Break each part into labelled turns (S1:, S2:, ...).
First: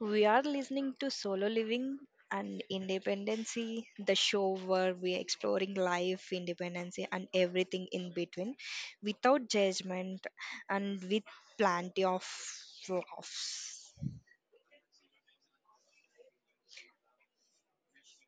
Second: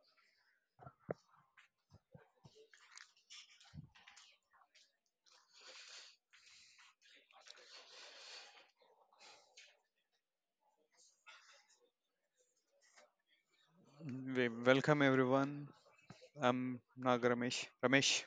S1: We are listening to Solo Living and Independency, the show where we are exploring life, independency, and everything in between without judgment and with plenty of laughs.
S2: We welcome everyone. I'm Naga Ramesh. Ramesh.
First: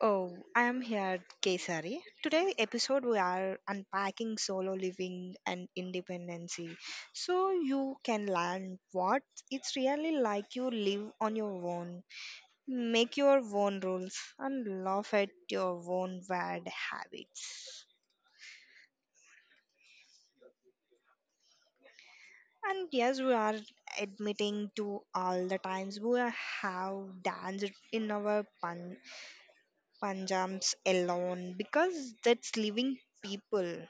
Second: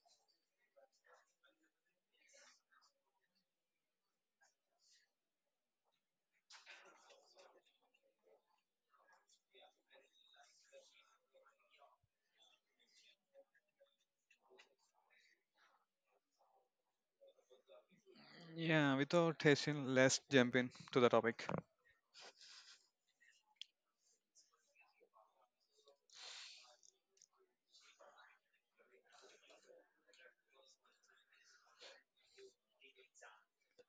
S1: Oh, I am here, Kesari. Today episode we are unpacking solo living and independency so you can learn what it's really like you live on your own. Make your own rules and laugh at your own bad habits.
S2: Yeah, without hasting, let's jump in to the topic.
S1: And yes, we are admitting to all the times we have danced in our panjams alone because that's living people.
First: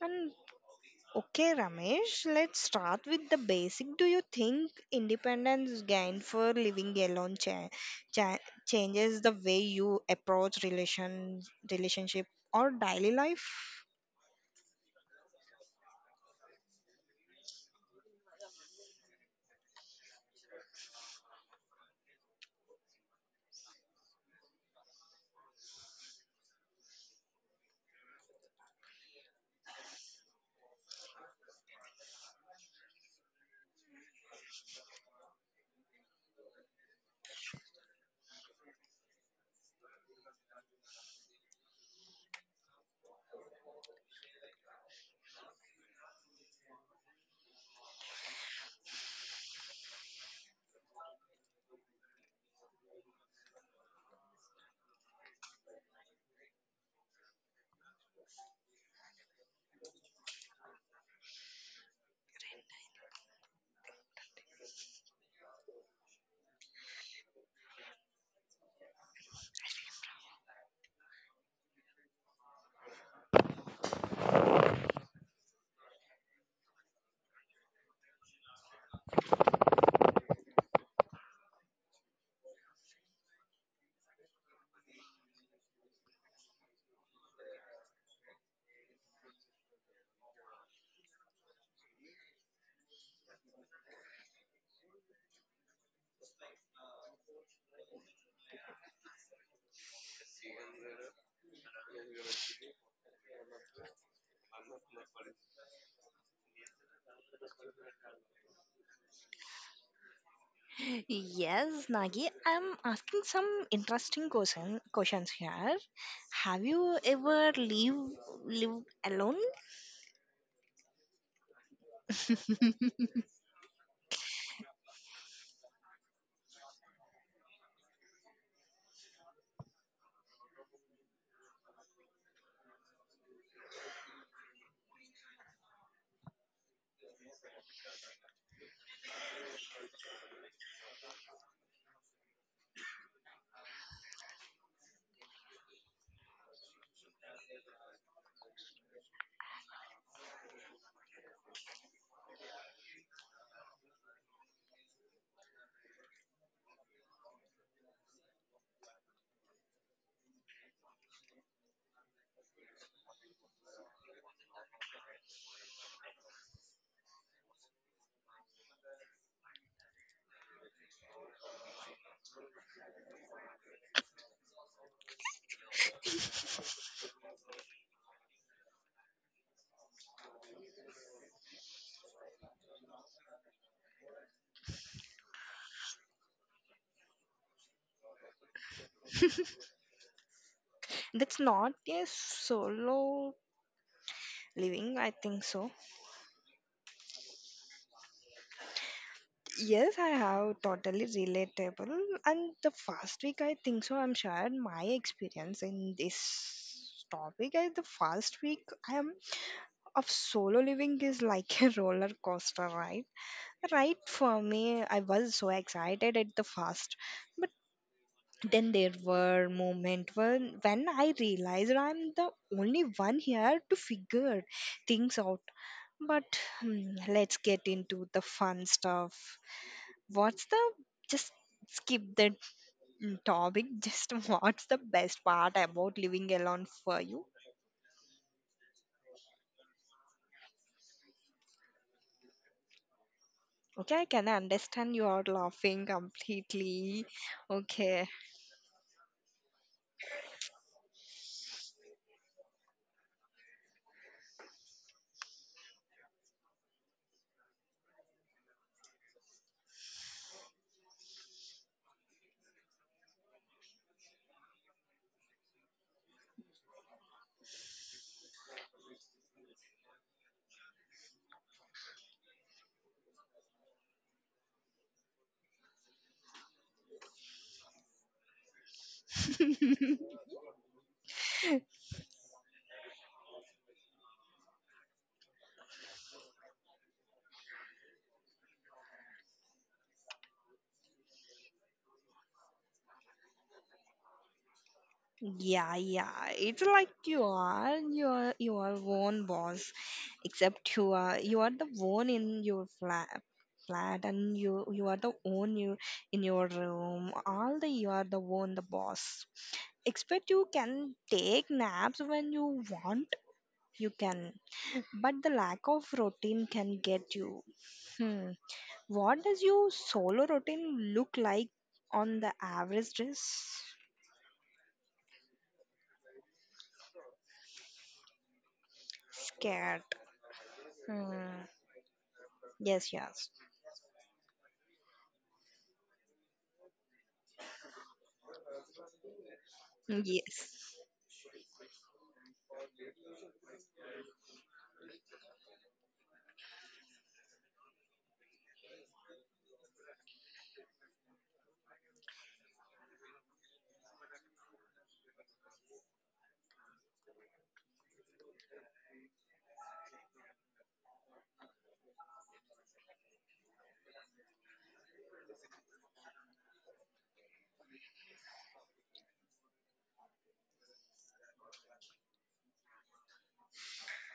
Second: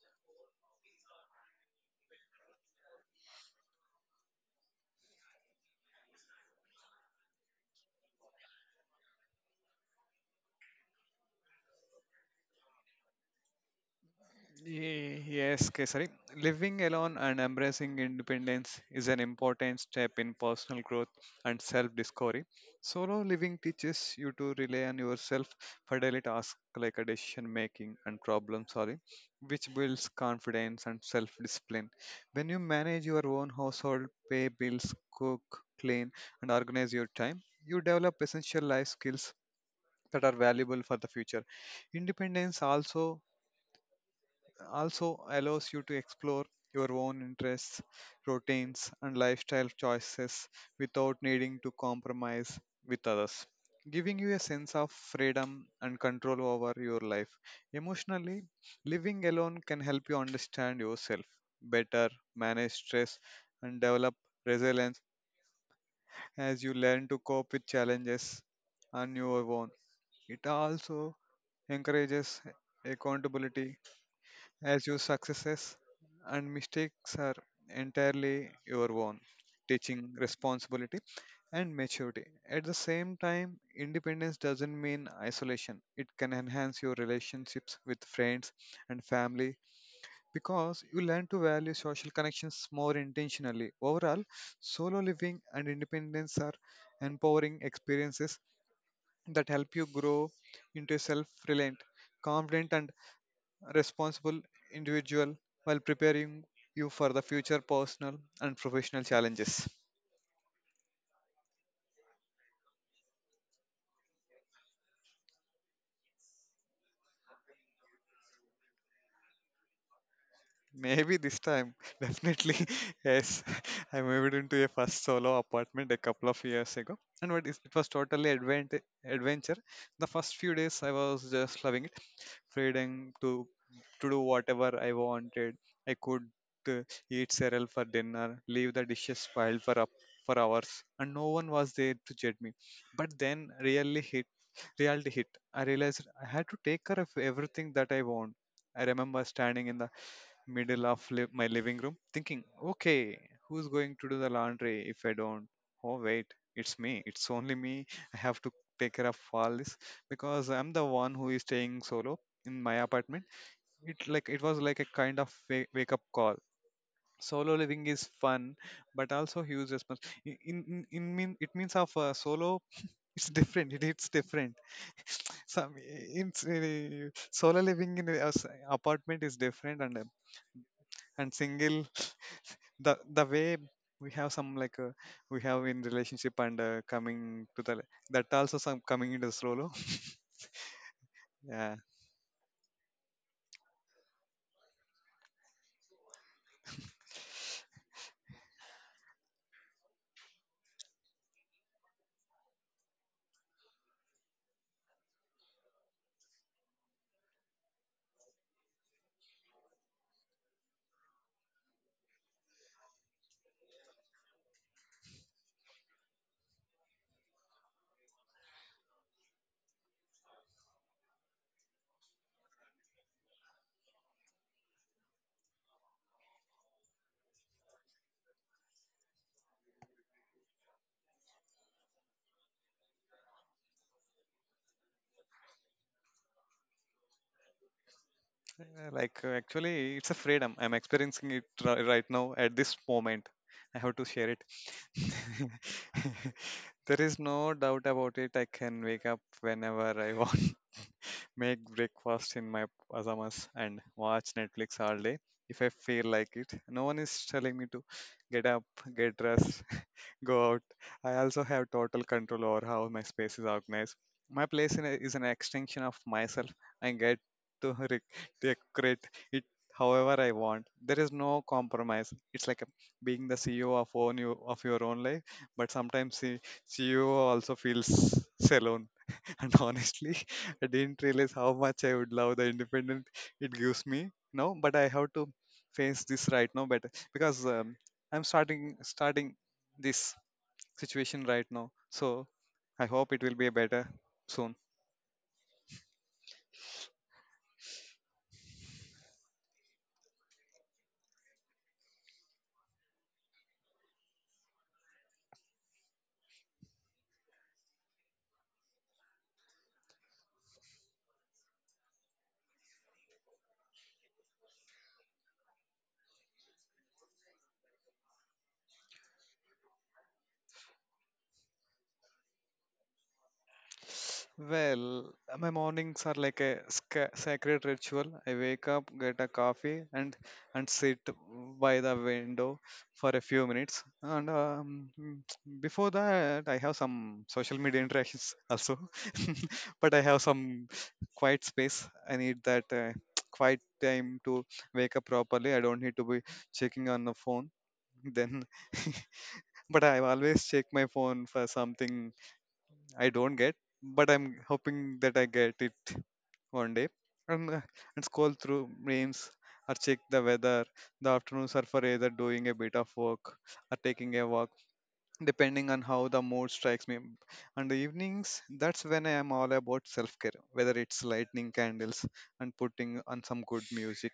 S1: And okay, Ramesh, let's start with the basic. Do you think independence gained for living alone cha- changes the way you approach relationship or daily life?
S2: Yes, Kesari. Living alone and embracing independence is an important step in personal growth and self discovery. Solo living teaches you to rely on yourself for daily tasks like a decision making and problem solving, which builds confidence and self discipline. When you manage your own household, pay bills, cook, clean, and organize your time, you develop essential life skills that are valuable for the future. Independence also allows you to explore your own interests, routines, and lifestyle choices without needing to compromise with others, giving you a sense of freedom and control over your life. Emotionally, living alone can help you understand yourself better, manage stress, and develop resilience as you learn to cope with challenges on your own. It also encourages accountability as your successes and mistakes are entirely your own, teaching responsibility and maturity. At the same time, independence doesn't mean isolation, it can enhance your relationships with friends and family because you learn to value social connections more intentionally. Overall, solo living and independence are empowering experiences that help you grow into a self reliant, confident, and responsible individual while preparing you for the future personal and professional challenges.
S1: Yes, Nagi, I'm asking some interesting questions here. Have you ever lived alone?
S2: Maybe this time, definitely, yes. I moved into a first solo apartment a couple of years ago, and it was totally adventure. The first few days, I was just loving it, freedom to do whatever I wanted. I could uh, eat cereal for dinner, leave the dishes piled for up for hours, and no one was there to judge me. But then, really hit reality hit, I realized I had to take care of everything that I want. I remember standing in the middle of my living room thinking, okay, who's going to do the laundry if I don't? Oh, wait, it's me. It's only me. I have to take care of all this because I'm the one who is staying solo in my apartment. It was like a kind of wake up call. Solo living is fun, but also huge response. In mean it means of solo. It's different. It's different some in solo living in a apartment is different and single the way we have some like we have in relationship and coming to the that also some coming into the solo,
S1: That's not
S2: yeah.
S1: a solo living, I think so. Yes, I have totally relatable. And the first week, I think so, I'm shared my experience in this topic. The first week, I am of solo living is like a roller coaster ride. Right for me, I was so excited at the first, but then there were moments when I realized I'm the only one here to figure things out. But let's get into the fun stuff. What's the just skip the topic? Just what's the best part about living alone for you?
S2: Actually, it's a freedom I'm experiencing right now at this moment. I have
S1: Okay,
S2: to
S1: I can
S2: share it.
S1: understand you are laughing
S2: There
S1: completely.
S2: is no doubt
S1: Okay.
S2: about it. I can wake up whenever I want, make breakfast in my pajamas and watch Netflix all day if I feel like it. No one is telling me to get up, get dressed, go out. I also have total control over how my space is organized. My place in is an extension of myself. I get to decorate it however I want. There is no compromise. It's like a, being the CEO of own you, of your own life, but sometimes the CEO also feels alone. And honestly, I didn't realize how much I would love the independent it gives me now. But I have to face this right now better because I'm starting this situation right now. So I hope it will be better soon.
S1: Yeah, yeah. It's like you are your own boss, except you are the one in your flat and you are the one you in your room all the you are the one the boss, expect you can take naps when you want. You can, but the lack of routine can get you hmm. What does your solo routine look like on the average dress?
S2: Well, my mornings are like a sacred ritual. I wake up, get a
S1: Scared.
S2: coffee, and sit
S1: hmm.
S2: by the window
S1: Yes,
S2: for a
S1: yes,
S2: few minutes. Before that, I have some social media interactions also, but I have some
S1: yes.
S2: quiet space. I need that quiet time to wake up properly. I don't need to be checking on the phone. Then, but I always check my phone for something I don't get, but I'm hoping that I get it one day. And, uh, and scroll through memes or check the weather. The afternoons are for either doing a bit of work or taking a walk, depending on how the mood strikes me. And the evenings, that's when I am all about self care, whether it's lighting candles and putting on some good music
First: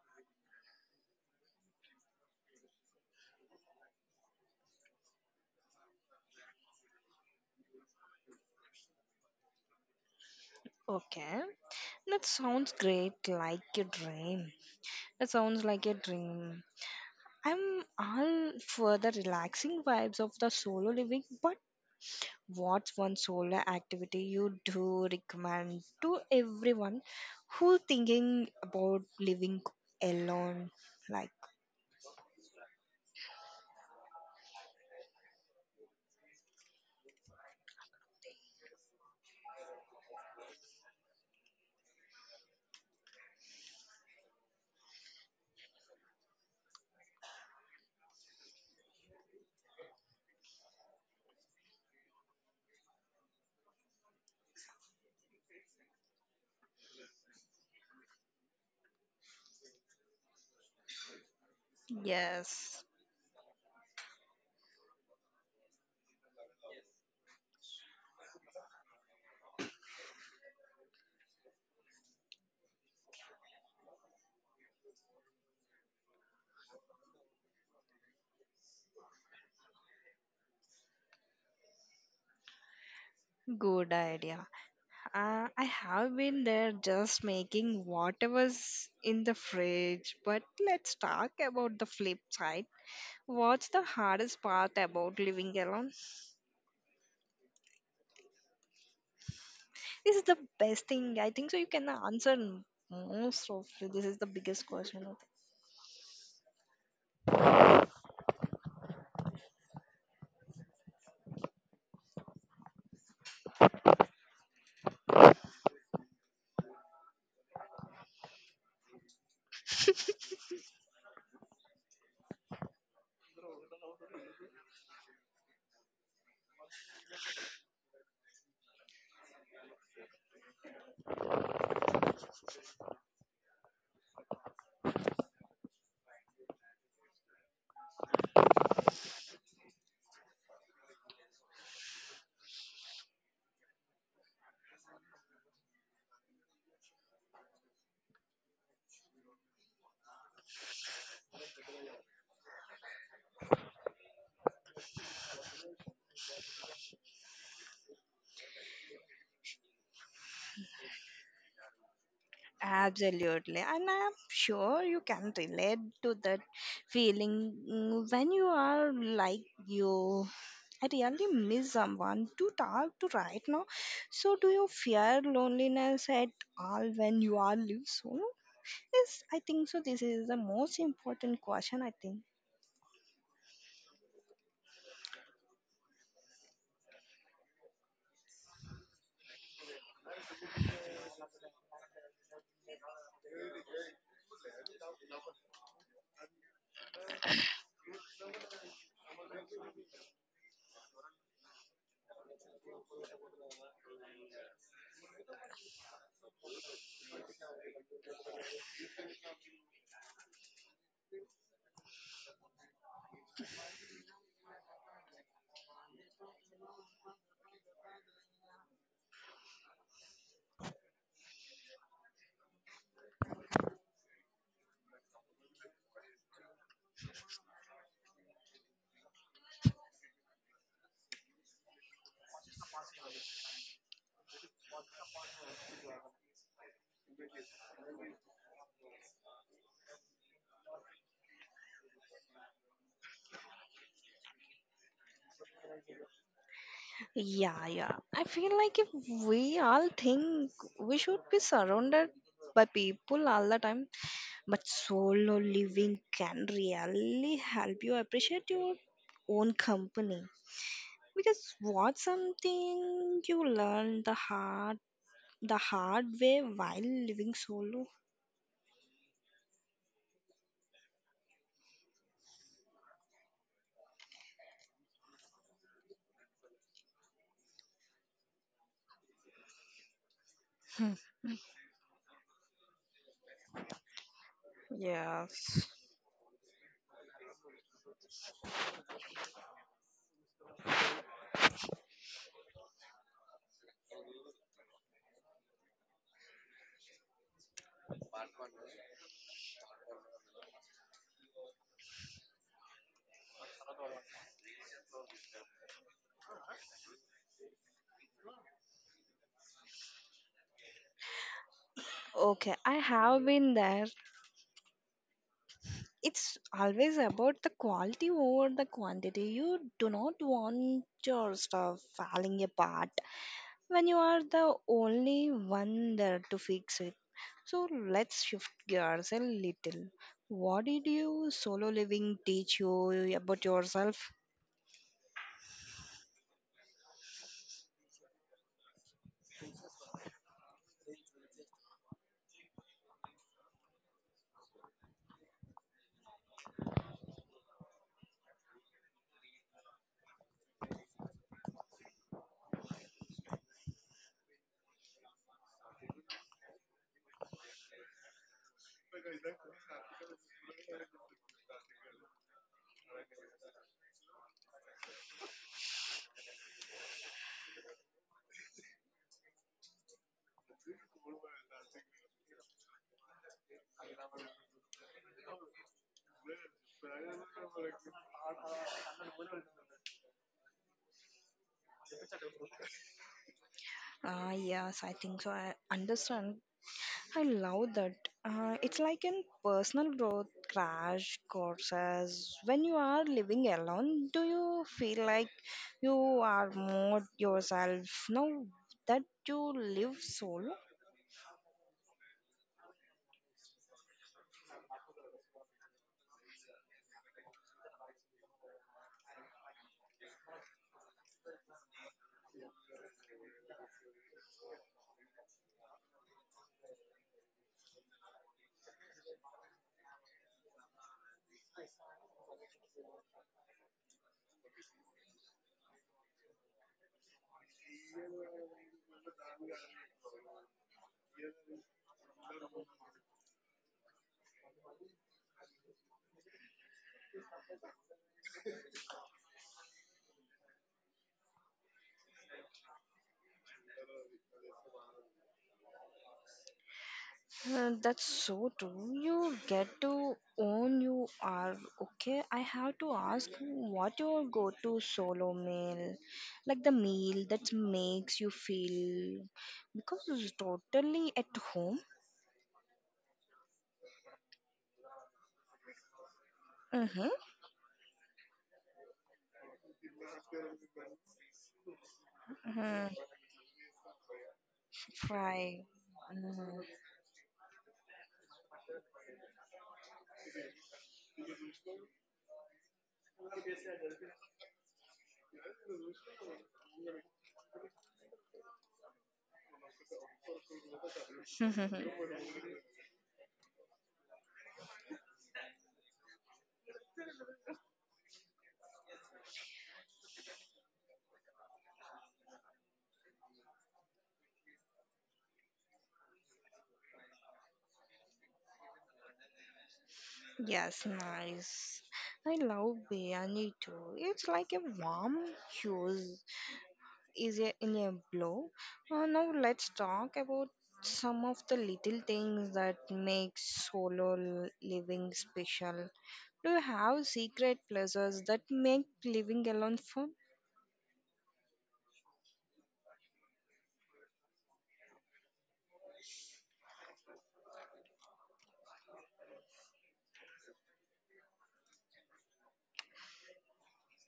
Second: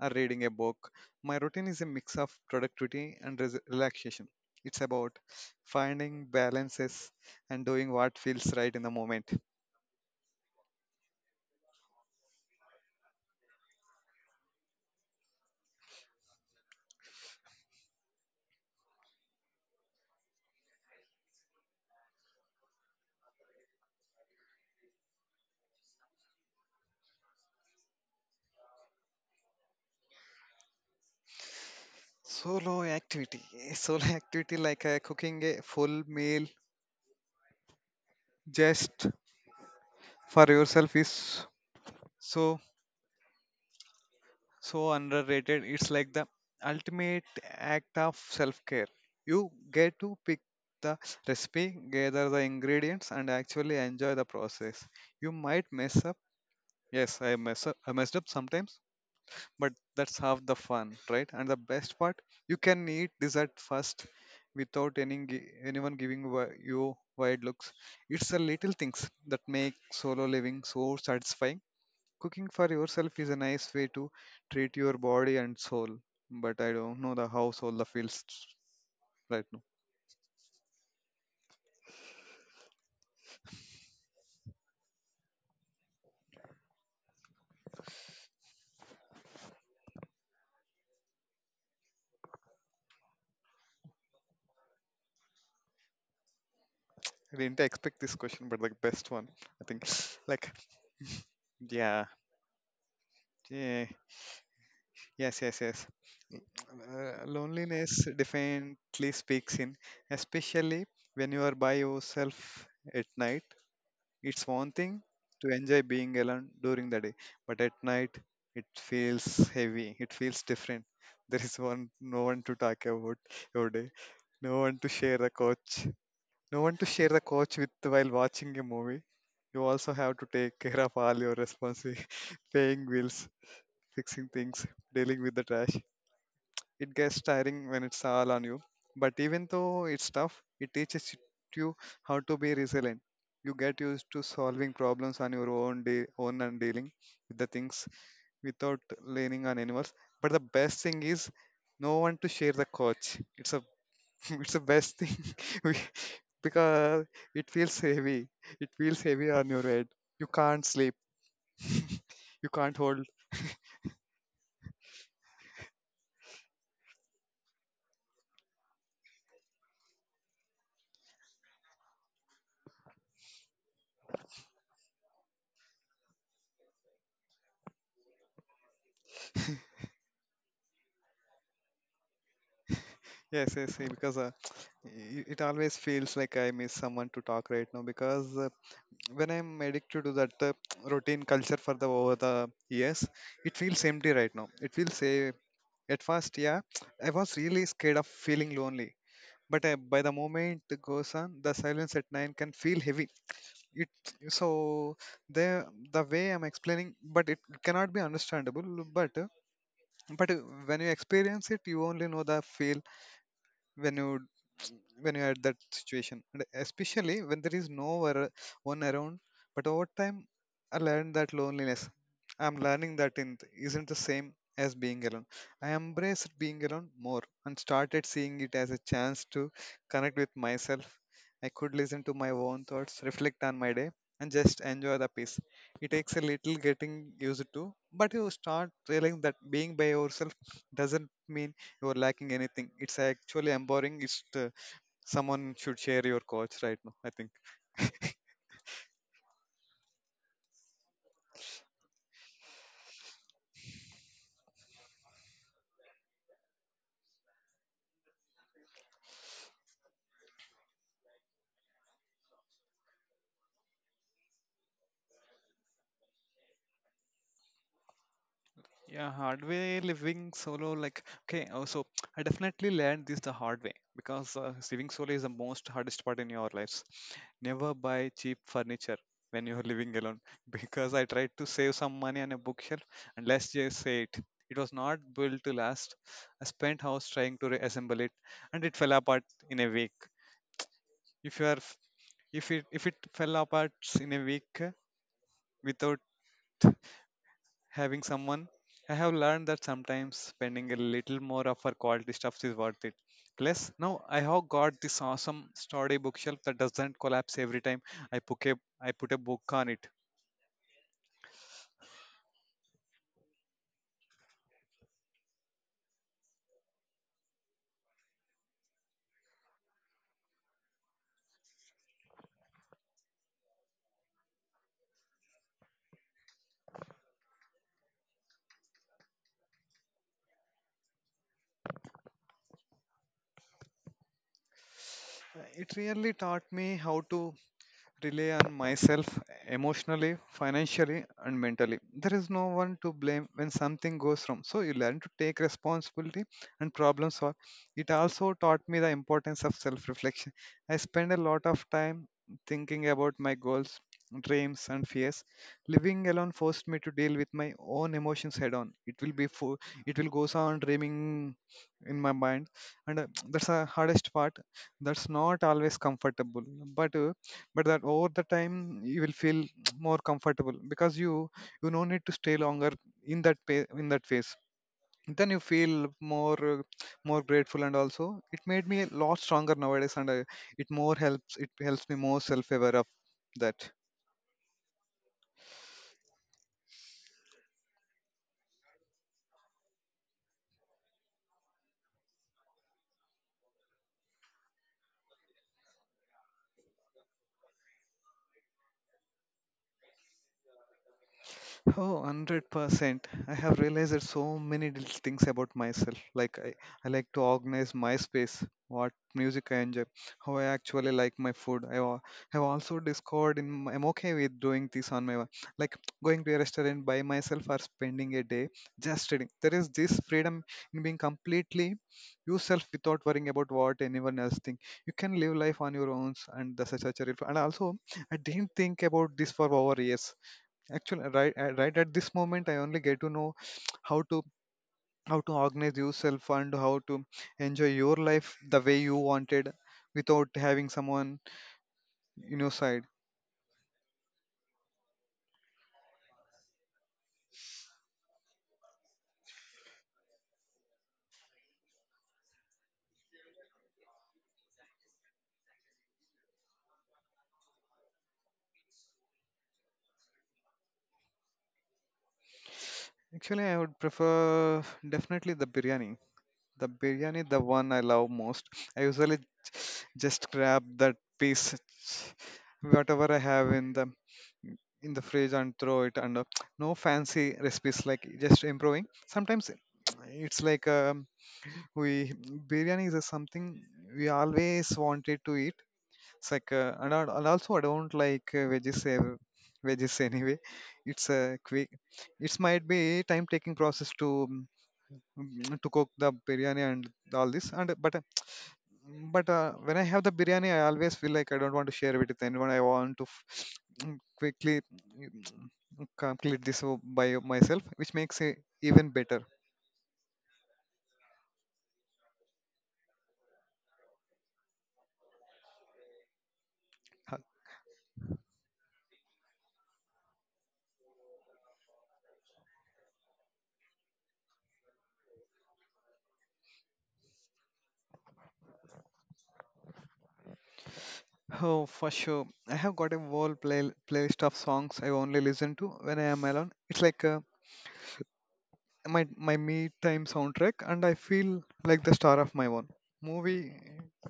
S2: or reading a book. My routine is a mix of productivity and relaxation. It's about finding balances and doing what feels right in the moment.
S1: Okay, that sounds great, like a dream. It sounds like a dream. I'm all for the relaxing vibes of the solo living, but what's one solo activity you do recommend to everyone who thinking about living alone? Like,
S2: Solo activity, solo activity cooking a full meal just for yourself is so so underrated. It's like the ultimate act of self-care. You get to pick the recipe, gather the ingredients, and actually enjoy the process. You might mess up. Yes, I messed up sometimes, but that's half the fun, right? And the best part, you can
S1: yes,
S2: eat this at first without anyone you wide looks. It's the little things that make solo living so satisfying. Cooking for yourself is a nice way to treat your body and soul, but I don't know the how soul feels right now.
S1: good idea. I have been there just making whatever's in the fridge, but let's talk about the flip side. What's the hardest part about living alone?
S2: I didn't expect this question, but the best one, I think.
S1: This is the
S2: Like,
S1: best thing. I think so. You can
S2: yeah,
S1: answer most of
S2: yeah,
S1: it. This is the biggest question.
S2: yes, yes, yes. Loneliness definitely speaks in, especially when you are by yourself at night. It's one thing to enjoy being alone during the day, but at night it feels heavy. It feels different. There is one no one to talk about your day, no one to share the couch, no one to share the couch with while watching a movie. You also have to take care of all your responsibilities, paying bills, fixing things, dealing with the trash. It gets tiring when it's all on you, but even though it's tough, it teaches you how to be resilient. You get used to solving problems on your own day, own and dealing with the things without leaning on anyone else. But the best thing is no one to share the coach. It's a it's the best thing. we- because it feels heavy. It feels heavy on your head. You can't sleep. You can't hold.
S1: Absolutely, and I'm sure you can relate to that feeling when you are like you. I really miss someone to talk to right now. So, do you fear loneliness at all when you are live solo? Yes, I think so. This is the most important question. I think.
S2: Yes, yes, yes, because it always feels like I miss someone to talk right now because when I'm addicted to that routine culture for the over the years, it feels empty right now. It feels say at first, yeah, I was really scared of feeling lonely. But by the moment it goes on, the silence at nine can feel heavy. It so the the way I'm explaining, but it cannot be understandable. But uh, but When you experience it, you only know the feel when you when you are at that situation and especially when there is no one one around. But over time, i learned that loneliness I'm learning that in isn't the same as being alone. I embraced being alone more and started seeing it as a chance to connect with myself. I could listen to my own thoughts, reflect on my day, and just enjoy the peace. It takes a little getting used to, but you start realizing that being by yourself doesn't mean you are lacking anything. It's actually empowering. It's someone should share your coach right now, I think.
S1: Yeah, yeah. I feel like if we all think we should be surrounded by people all the time, but solo living can really help you appreciate your own company. Because what's something you learn the hard way while living solo?
S2: Yeah, hard way living solo, like okay, I definitely learned this the hard way because living solo is the most hardest part in your lives. Never buy cheap furniture when you're living alone because I tried to save some money on a bookshelf, and let's just say it, it was not built to
S1: Yes.
S2: last. I spent hours trying to reassemble it, and it fell apart in a week. If you are, if it fell apart in a week without having someone. I have learned that sometimes spending a little more of our quality stuff is worth it. Plus, now I have got this awesome sturdy bookshelf that doesn't collapse every time I put a I put a book on it.
S1: Okay, I have been there. It's always about the quality over the quantity. You do not want your stuff falling apart when you are the only one there to fix it. So let's shift gears a little. What did you solo living teach you about yourself?
S2: It really taught me how to rely on myself emotionally, financially, and mentally. There is no one to blame when something goes wrong, so you learn to take responsibility and problem solve. It also taught me the importance of self reflection. I spend a lot of time thinking about my goals, dreams, and fears. Living alone forced me to deal with my own emotions head on. It will goes on dreaming in my mind, and that's the hardest part. That's not always comfortable, but uh, but that over the time you will feel more comfortable because you no need to stay longer in that in that phase. Then you feel more more grateful, and also it made me a lot stronger nowadays, and it helps me more self aware of that.
S1: Ah, yes, I think so. I understand. I love that. It's like in personal growth crash courses. When you are living alone, do you feel like you are more yourself now that you live solo?
S2: Oh, 100%. I have realized so many little things about myself. I like to organize my space, what music I enjoy, how I actually like my food. Have also discovered I'm okay with doing this on my own. Like, going to a restaurant by myself or spending a day just reading. There is this freedom in being completely yourself without worrying about what anyone else think. You can live life on your own, and that's such a relief. And also, I didn't think about this for over years actually right right at this moment I only get to know how to how to organize yourself and how to enjoy your life the way you wanted without having someone in your side.
S1: That's so true. You get to own you are okay. I have to ask what your go to solo meal, like the meal that makes you feel because it's totally at home.
S2: Actually, I would prefer definitely the biryani.
S1: Mm-hmm.
S2: The one I love most. I usually just grab that piece,
S1: Mm,
S2: whatever I have in the fridge and
S1: fry.
S2: throw it. And
S1: Mm.
S2: no fancy recipes, like just improving sometimes. It's like a we biryani is something we always wanted to eat. It's like and also I don't like veggies, veggies anyway. It's a quick. It might be time taking process to, to cook the biryani and all this. And but uh, but uh, when I have the biryani, I always feel like I don't want to share it with anyone. I want to quickly complete this by myself, which makes it even better.
S1: Yes, nice. I love biryani too. It's like a warm hues is in a blow. Now let's talk about some of the little things that make solo living special. Do you have secret pleasures that make living alone fun?
S2: Oh, for sure. I have got a whole playlist of songs I only listen to when I am alone. It's like my me time soundtrack, and I feel like the star of my own movie.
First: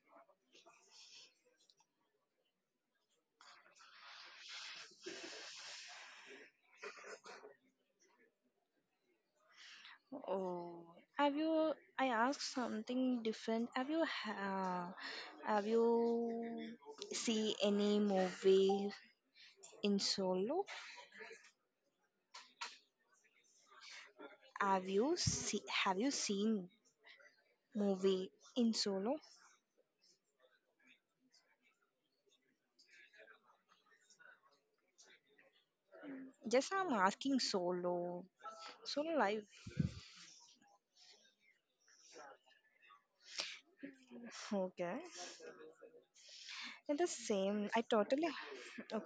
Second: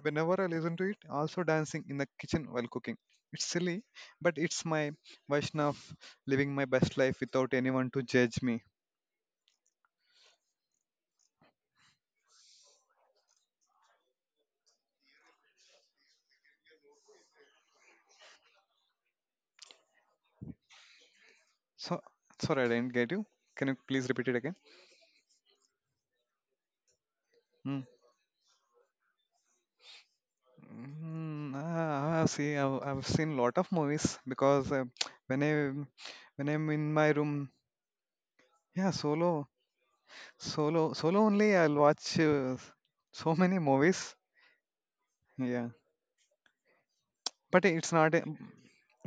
S2: Whenever I listen to it, also dancing in the kitchen while cooking. It's silly, but it's my version of living my best life without anyone to judge me.
S1: Oh, have you? I asked something different. Have you? Uh, have you see any movie in solo?
S2: So sorry, I didn't get you. Can you please repeat it again?
S1: Have you seen
S2: Hmm.
S1: movie in solo?
S2: See, I've seen lot of movies because when I when I'm
S1: Just
S2: in
S1: I'm
S2: my
S1: asking
S2: room,
S1: solo.
S2: yeah,
S1: Solo life.
S2: solo, solo only. I'll watch so many movies.
S1: Okay.
S2: Yeah,
S1: And the
S2: but
S1: same. I
S2: it's not.
S1: totally.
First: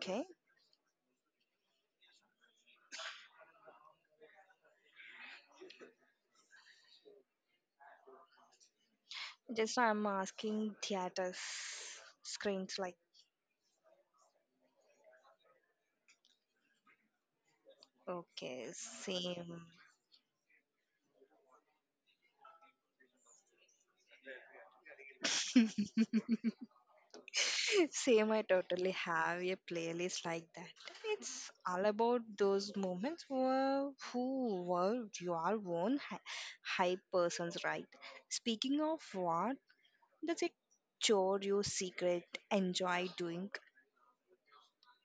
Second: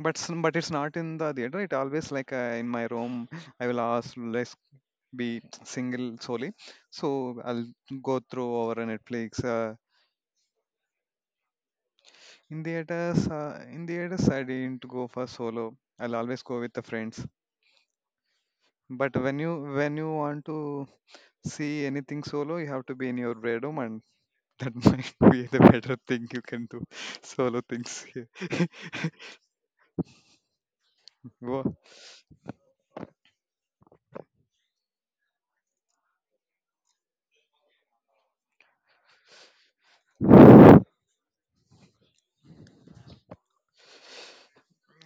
S2: But it's not in the theater. It always like in my room. I will always be single solely. So I'll go through over Netflix.
S1: Just I'm asking theaters
S2: In
S1: screens like.
S2: theaters, uh, in theaters, I didn't go for solo. I'll always go with the friends.
S1: Okay.
S2: But when you
S1: Same.
S2: when you want to see anything solo, you have to be in your bedroom, and that might be the better thing you can do. Solo things here.
S1: Same, I totally have a playlist like that. It's
S2: Wo-
S1: all about those moments where who were your own hype persons, right? Speaking of what, that's a chore you secret enjoy doing.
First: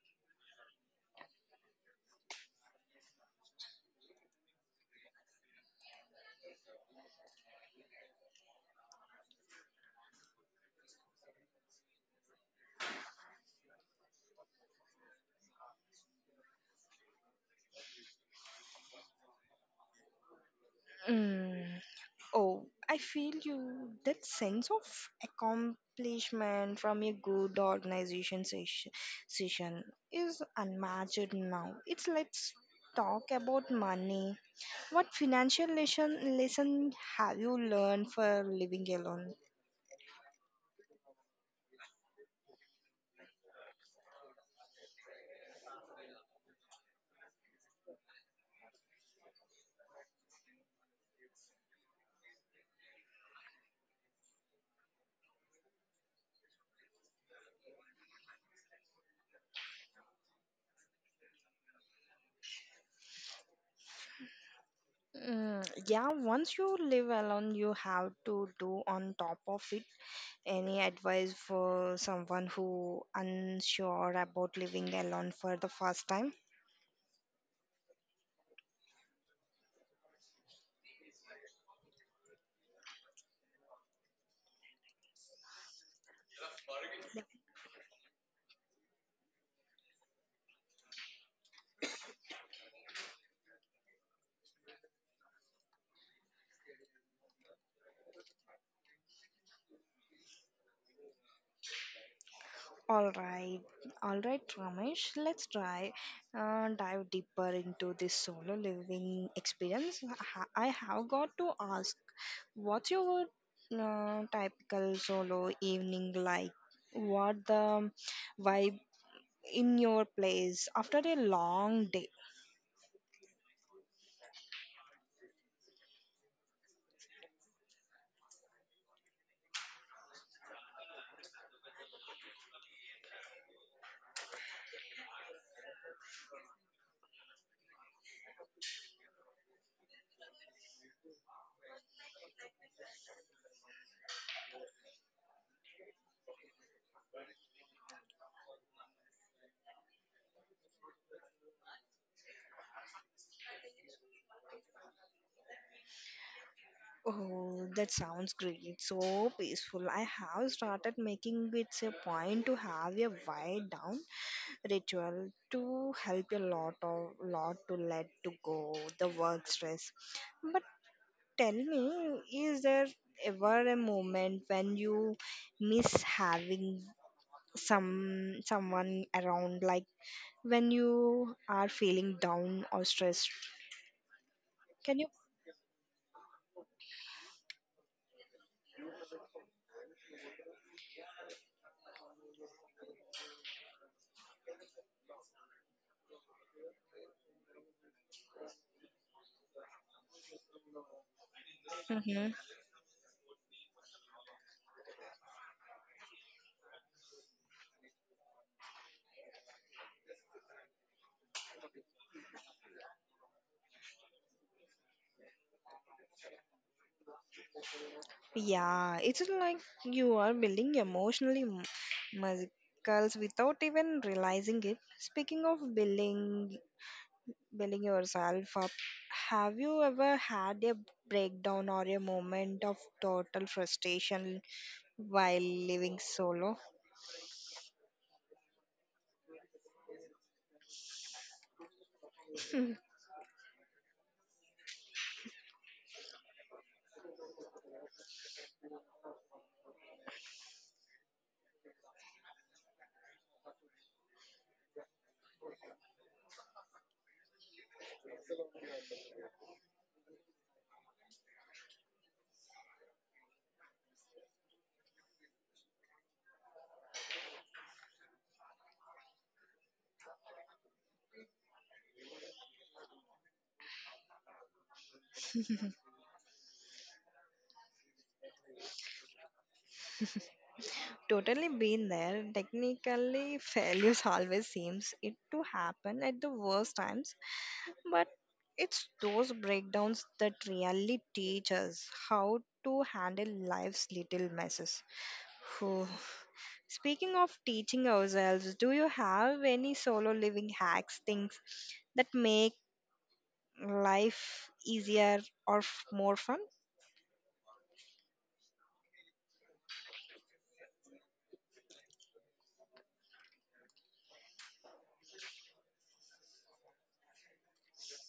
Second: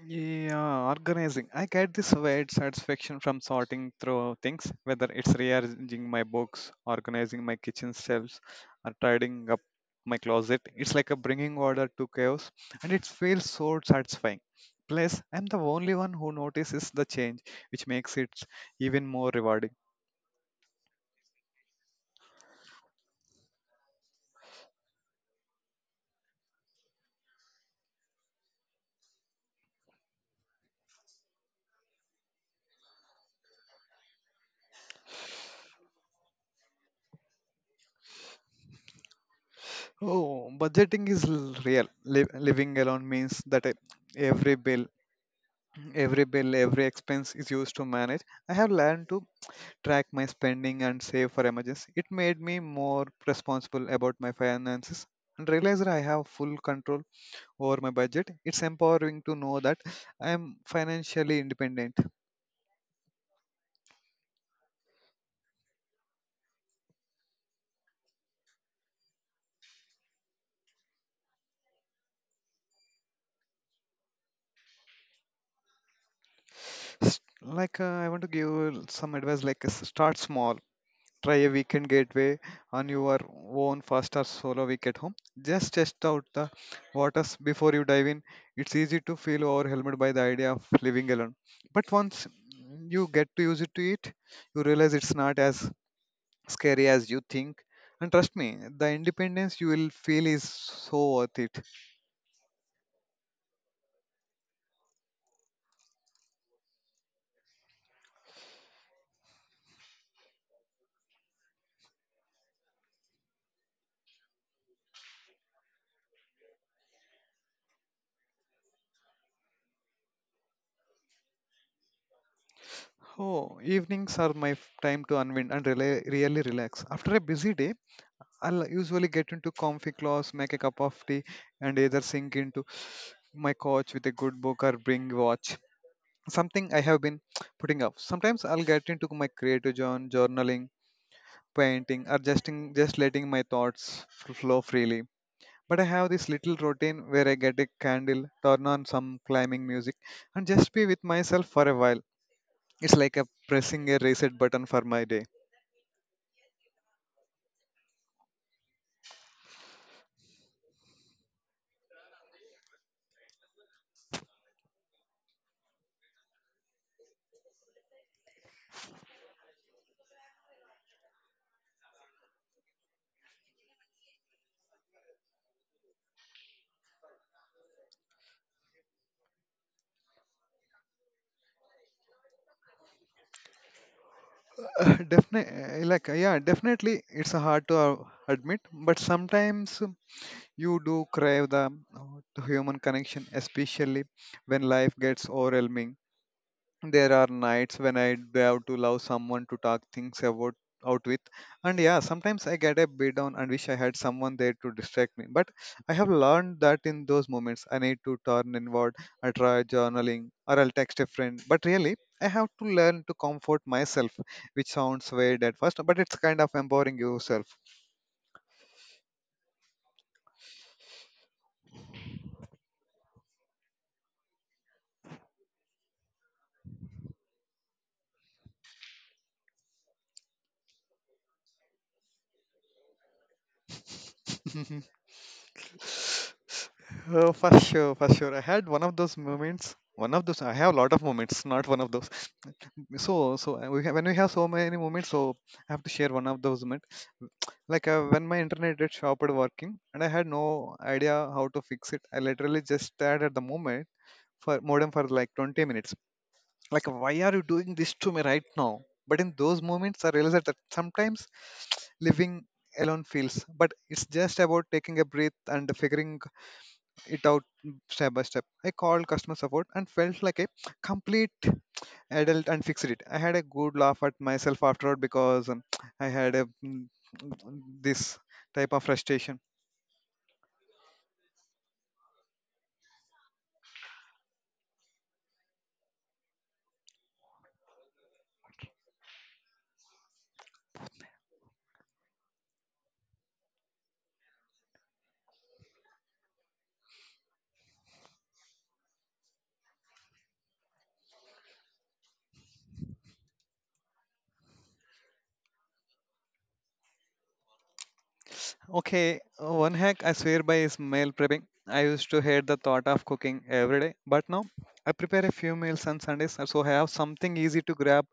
S2: Yeah, organizing. I get this weird satisfaction from sorting through things, whether it's rearranging my books, organizing my kitchen shelves, or tidying up my closet. It's like a bringing order to chaos, and it feels so satisfying. Plus, I'm the only one who notices the change, which makes it even more rewarding.
S1: Mm. Oh, I feel you that sense of accomplishment from a good organization session is unmatched now. It's let's talk about money. What financial lesson have you learned for living alone?
S2: Oh, budgeting is real. Living alone means that every bill, every bill, every expense is used to manage. I have learned to track my spending and save for emergency. It made me more responsible about my finances and realized that I have full control over my budget. It's empowering to know that I am financially independent.
S1: Yeah, once you live alone, you have to do on top of it. Any advice for someone who unsure about living alone for the first time?
S2: Like I want to give some advice, like start small. Try a weekend gateway on your own fast or solo week at home. Just test out the waters before you dive in. It's easy to feel overwhelmed by the idea of living alone. But once you get to use it to it, you realize it's not as scary as you think. And trust me, the independence you will feel is so worth it.
S1: All right, all right, Ramesh. Let's try dive deeper into this solo living experience. I have got to ask, what's your typical solo evening like? What the vibe in your place after a long day?
S2: Oh, evenings are my time to unwind and really relax. After a busy day, I'll usually get into comfy clothes, make a cup of tea, and either sink into my couch with a good book or bring watch. Something I have been putting up. Sometimes I'll get into my creative journaling, painting, or just letting my thoughts flow freely. But I have this little routine where I get a candle, turn on some climbing music, and just be with myself for a while. It's like a pressing a reset button for my day.
S1: Oh, that sounds great. So peaceful. I have started making it a point to have a wind down ritual to help a lot of lot to let to go the work stress, but tell me, is there ever a moment when you miss having some someone around, like when you are feeling down or stressed? Can you
S2: Definitely, like, yeah, definitely, it's hard to admit, but sometimes you do crave the human connection, especially when life gets overwhelming. There are nights when have to love someone to talk things about out with. And yeah,
S1: hmm
S2: sometimes I get a bit down and wish I had someone there to distract me, but I have learned that in those moments I need to turn inward. I try journaling or I'll text a friend, but really I have to learn to comfort myself, which sounds weird at first, but it's kind of empowering yourself.
S1: yeah, it's like you are building emotionally muscles without even realizing it. Speaking of building yourself up. Have you ever had a breakdown or a moment of total frustration while living solo?
S2: Oh, for sure. I had one of those moments. One of those I have a lot of moments, not one of those. So we have, when we have so many moments, so I have to share one of those moments. Like when my internet did stopped working and I had no idea how to fix it, I literally just stared at the moment for modem for like 20 minutes, like, why are you doing this to me right now? But in those moments I realized that sometimes living alone feels, but it's just about taking a breath and figuring it out step by step. I called customer support and felt like a complete adult and fixed it. I had a good laugh at myself afterward because I had a this type of frustration.
S1: Totally been there. Technically, failures always seems it to happen at the worst times, but it's those breakdowns that really teach us how to handle life's little messes. Whew. Speaking of teaching ourselves, do you have any solo living hacks, things that make life easier or more fun?
S2: Okay, one hack I swear by is meal prepping. I used to hate the thought of cooking every day, but now I prepare a few meals on Sundays so I have something easy to grab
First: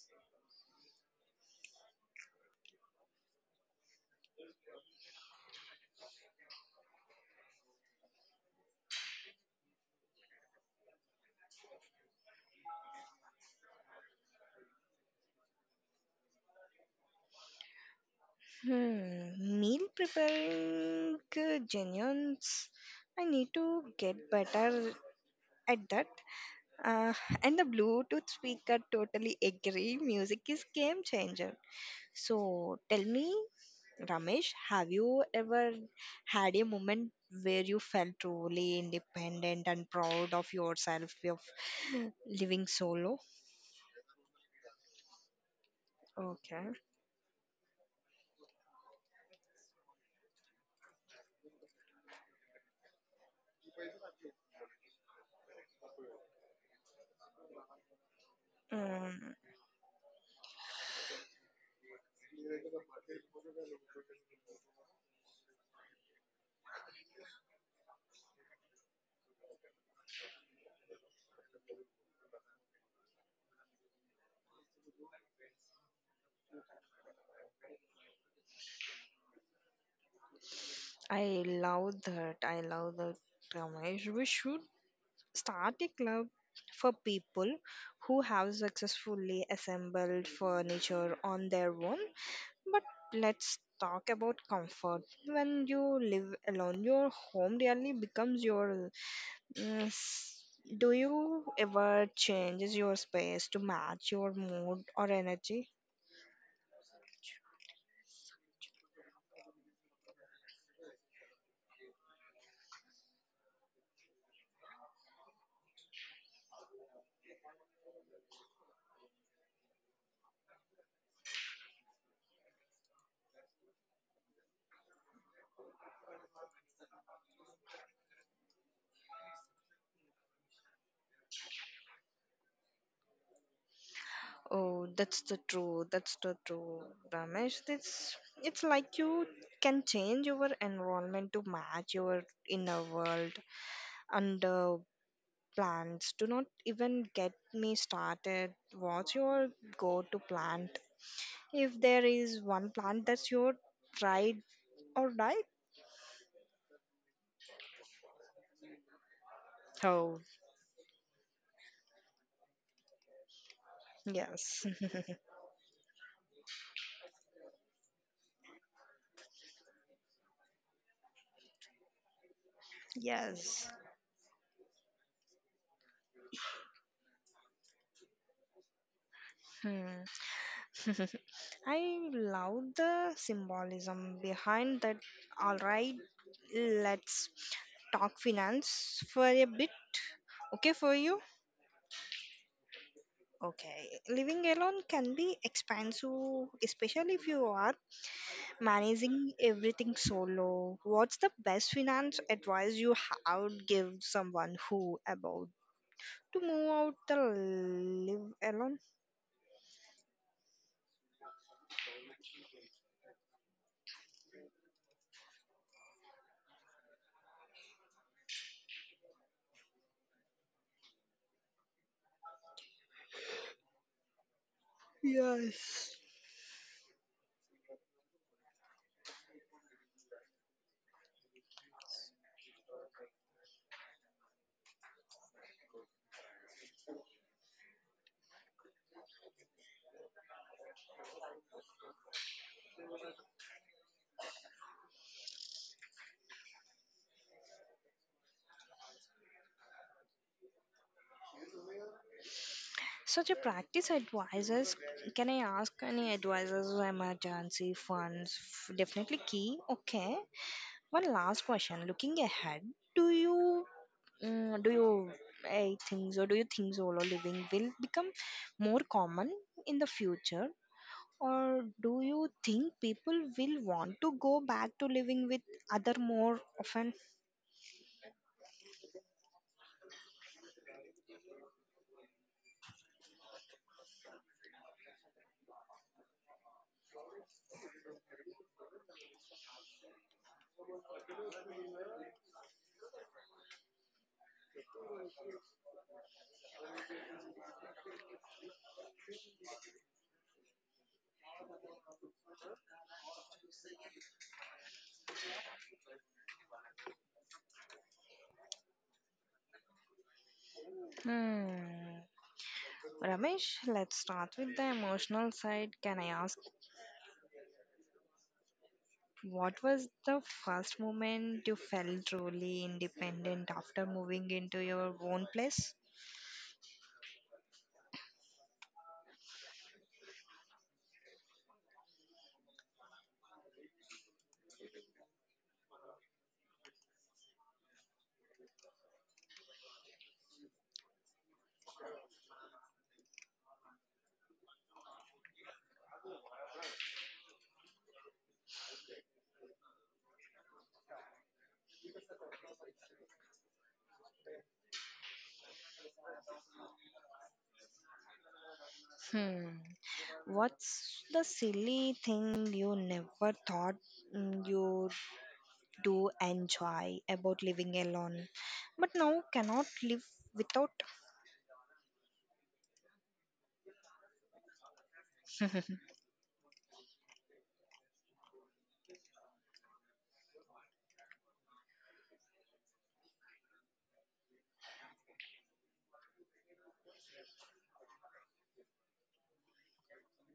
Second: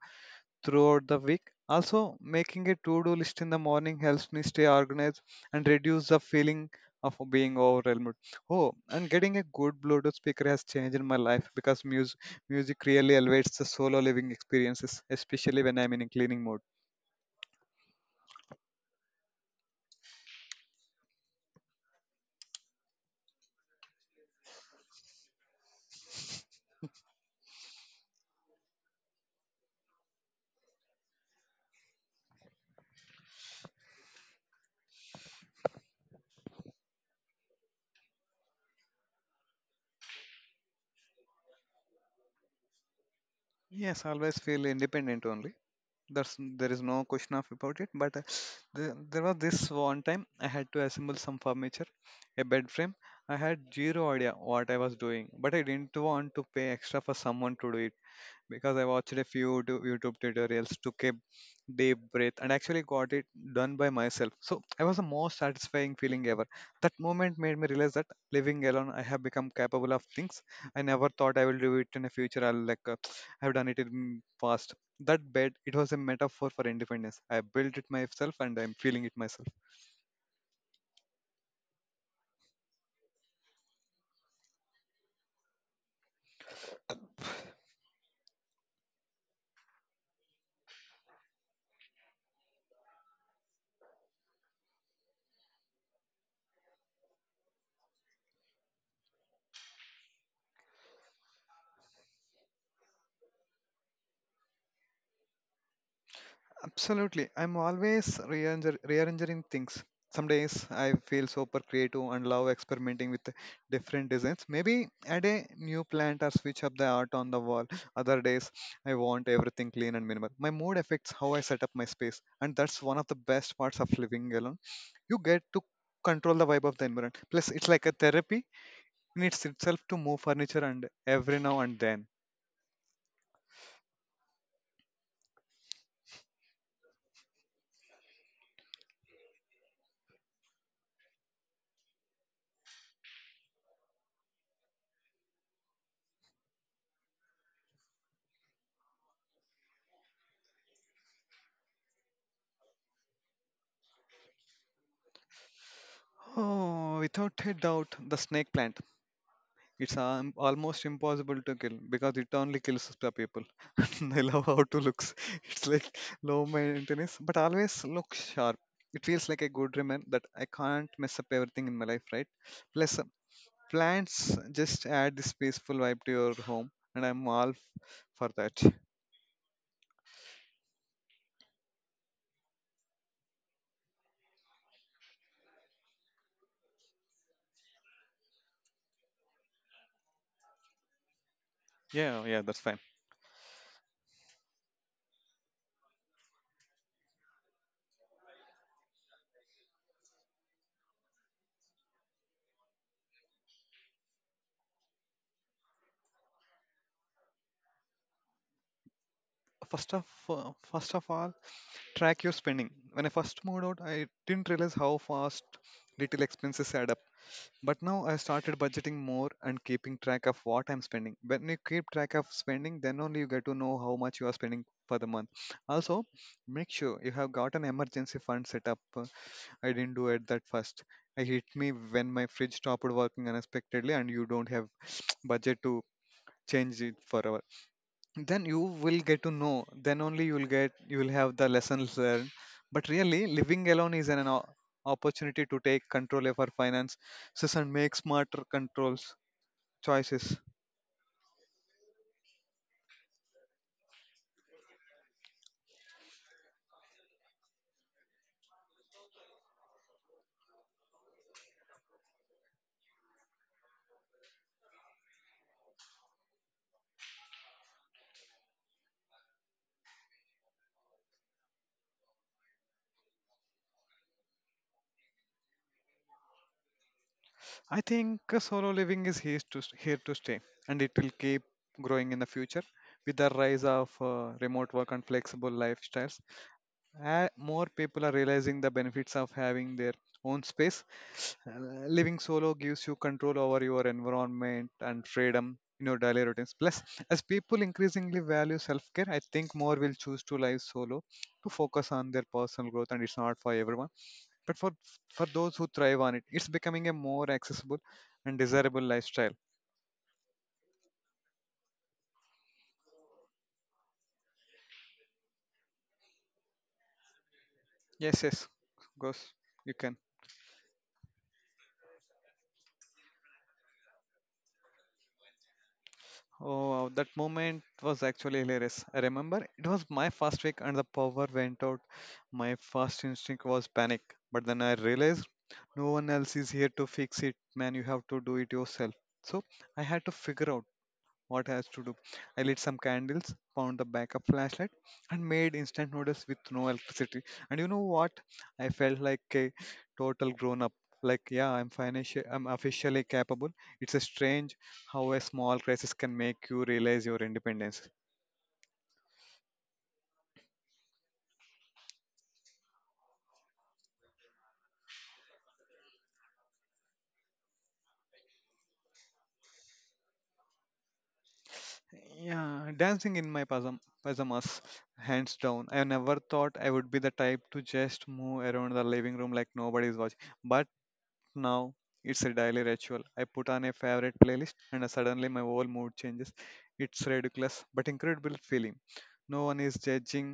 S2: throughout the week. Also, making a to do list in the morning helps me stay organized and reduce the feeling of being overwhelmed. Oh, and getting a good Bluetooth speaker has changed in my life because music really elevates the solo living experiences, especially when I'm in a cleaning mode.
S1: Hmm, meal preparing genuines. I need to get better at that. Uh, and the Bluetooth speaker totally agree. Music is game changer. So tell me, Ramesh, have you ever had a moment where you felt truly independent and proud of yourself of living solo?
S2: Yes, always feel independent only. There's
S1: Okay.
S2: there is no question of about it. But there was this one time I had to assemble some furniture, a bed frame. I had zero idea what I was doing, but I didn't want to pay extra for someone to do it because I watched a
S1: Mm,
S2: few YouTube tutorials, took a deep breath, and actually got it done by myself. So I was the most satisfying feeling ever. That moment made me realize that living alone, I have become capable of things I never thought I will do it in the future. I'll like I've done it in past. That bed, it was a metaphor for independence. I built it myself, and I'm feeling it myself.
S1: I love that. I love that, Ramesh. We should start a club for people who have successfully assembled furniture on their own. But let's talk about comfort. When you live alone, your home really becomes your. mm, s- do you ever change your space to match your mood or energy?
S2: Absolutely. I'm always rearranging things. Some days I feel super creative and love experimenting with different designs. Maybe add a new plant or switch up the art on the wall. Other days I want everything clean and minimal. My mood affects how I set up my space, and that's one of the best parts of living alone. You get to control the vibe of the environment. Plus, it's like a therapy in its itself to move furniture and every now and then.
S1: Oh, that's the true. That's the true, Ramesh. It's like you can change your environment to match your inner world, and plants. Do not even get me started. What's your go-to plant? If there is one plant that's your ride or die.
S2: Oh, without a doubt, the snake plant. It's
S1: Oh,
S2: almost impossible to kill because it only kills the people. I love how
S1: yes,
S2: it looks. It's like low maintenance, but always looks sharp. It feels like a good remnant that I can't mess up everything in my life, right? Plus,
S1: yes.
S2: plants just add this peaceful vibe to your home, and I'm all for that.
S1: Hmm. I love the symbolism behind that. All right, let's talk finance for a bit. Okay, for you?
S2: Yeah, yeah, that's fine.
S1: Okay, living alone can be expensive, especially if you are managing everything solo. What's the best finance advice you have would give someone who about to move out the live alone?
S2: First of First of all, track your spending. When I first moved out, I didn't realize how fast little expenses add up. But now I started budgeting more and keeping track of what I'm spending. When you keep track of spending, then only you get to know how much you are spending for the month.
S1: Yes.
S2: Also, make sure you have got an emergency fund set up. I didn't do it that first. It hit me when my fridge stopped working unexpectedly and you don't have budget to change it forever. Then only you will get, you will have the lessons learned. But really living alone is an, opportunity to take control of our finances and make smarter controls choices.
S1: Such a practice advisors, can I ask any advisors or emergency funds? Definitely key. Okay. One last question. Looking ahead, do you do you I think so? Do you think solo living will become more common in the future, or do you think people will want to go back to living with other more often?
S2: I think solo living is here to stay, and it will keep growing in the future. With the rise of remote work and flexible lifestyles, more people are realizing the benefits of having their own space. Living solo gives you control over your environment and freedom in your daily routines. Plus, as people increasingly value self care, I think more will choose to live solo to focus on their personal growth, and it's not for everyone. But for those who thrive on it, it's becoming a more accessible and desirable lifestyle.
S1: Hmm. Ramesh, let's start with the emotional side. Can I ask,
S2: Yes, yes, goes.
S1: what
S2: You
S1: was
S2: can.
S1: the first moment you felt truly independent after moving into your own place?
S2: Oh, wow, that moment was actually hilarious. I remember it was my first week and the power went out. My first instinct was panic, but then I realized no one else is here to fix it, man. You have to do it yourself. So I had to figure out what I has to do. I lit some candles, found the backup flashlight, and made instant noodles with no electricity. And you know what? I felt like a total grown up. Like yeah, I'm financial. I'm officially capable. It's a strange how a small crisis can make you realize your independence.
S1: Hmm. What's the silly thing you never thought you do enjoy about living alone, but now cannot live without?
S2: Yeah, dancing in my pajamas, hands down. I never thought I would be the type to just move around the living room like nobody's watching. But now it's a daily ritual. I put on a favorite playlist and suddenly my whole mood changes. It's ridiculous but incredible feeling. No one is judging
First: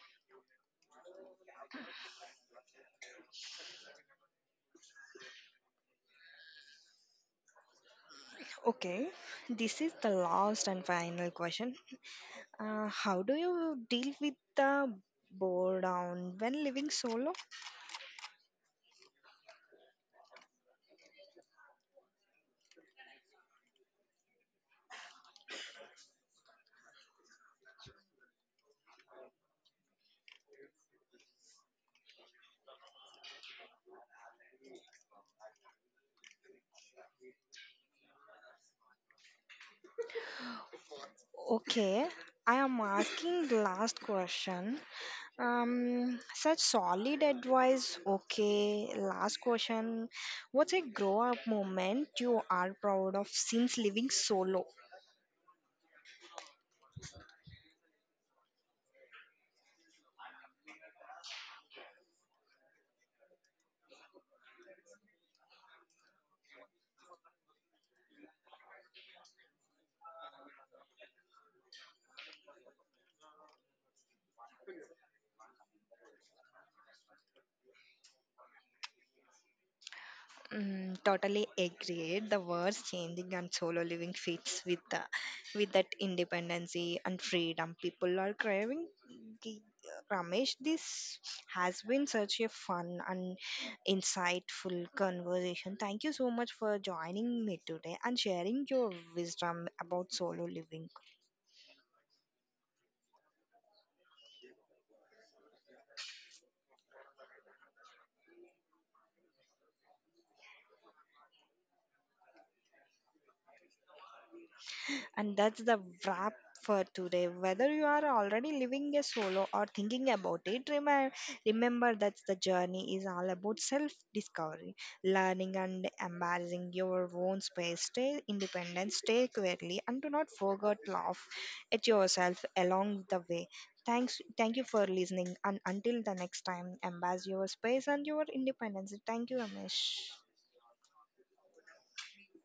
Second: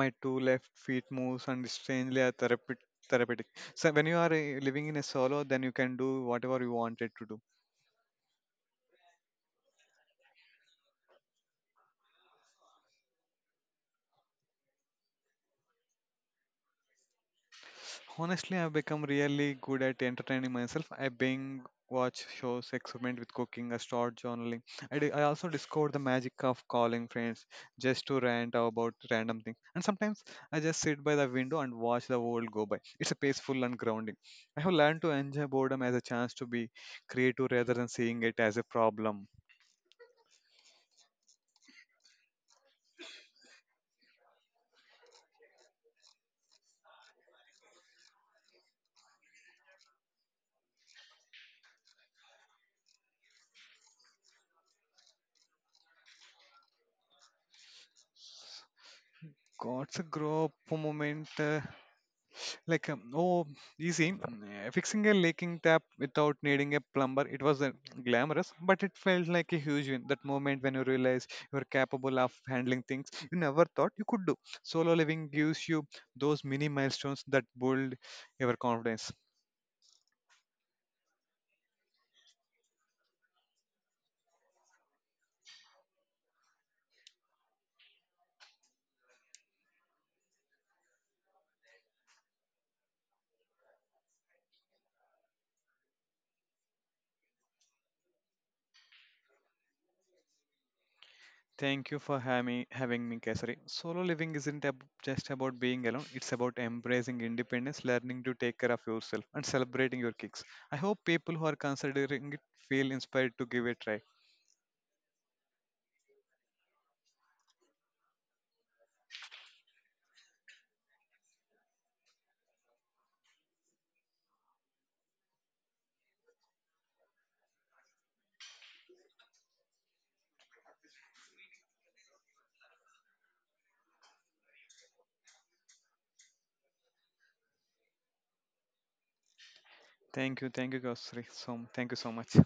S2: my two left feet moves and strangely are therapeutic. So when you are living in a solo, then you can do whatever you wanted to do.
S1: Okay, this is the last and final question. How do you deal with the boredom when living solo?
S2: Honestly, I've become really good at entertaining myself. I binge watch shows, experiment with cooking, I start journaling. I also discovered the magic of calling friends just to rant about random things. And sometimes I just sit by the window and watch the world go by. It's a peaceful and grounding. I have learned to enjoy boredom as a chance to be creative rather than seeing it as a problem.
S1: Okay, I am asking the last question. Such solid advice. Okay, last question. What's a grow up moment you are proud of since living solo?
S2: God's a grow up moment. Like um, oh Fixing a leaking tap without needing a plumber, it was glamorous, but it felt like a huge win. That moment when you realize you're capable of handling things you never thought you could do. Solo living gives you those mini milestones that build your confidence.
S1: Mm, totally agreed. The words changing and solo living fits with the, with that independency and freedom people are craving. The- Ramesh, this has been such a fun and insightful conversation. Thank you so much for joining me today and sharing your wisdom about solo living.
S2: Thank you for having me, Kesari. Solo living isn't just about being alone, it's about embracing independence, learning to take care of yourself, and celebrating your kicks. I hope people who are considering it feel inspired to give it a try.
S1: And that's the wrap for today. Whether you are already living a solo or thinking about it, remember, that the journey is all about self discovery, learning, and embracing your own space. Stay independent, stay clearly, and do not forget laugh at yourself along the way. Thanks, thank you for listening, and until the next time, embrace your space and your independence. Thank you, Amish.
S2: Thank you, Kaustri. So thank you so much.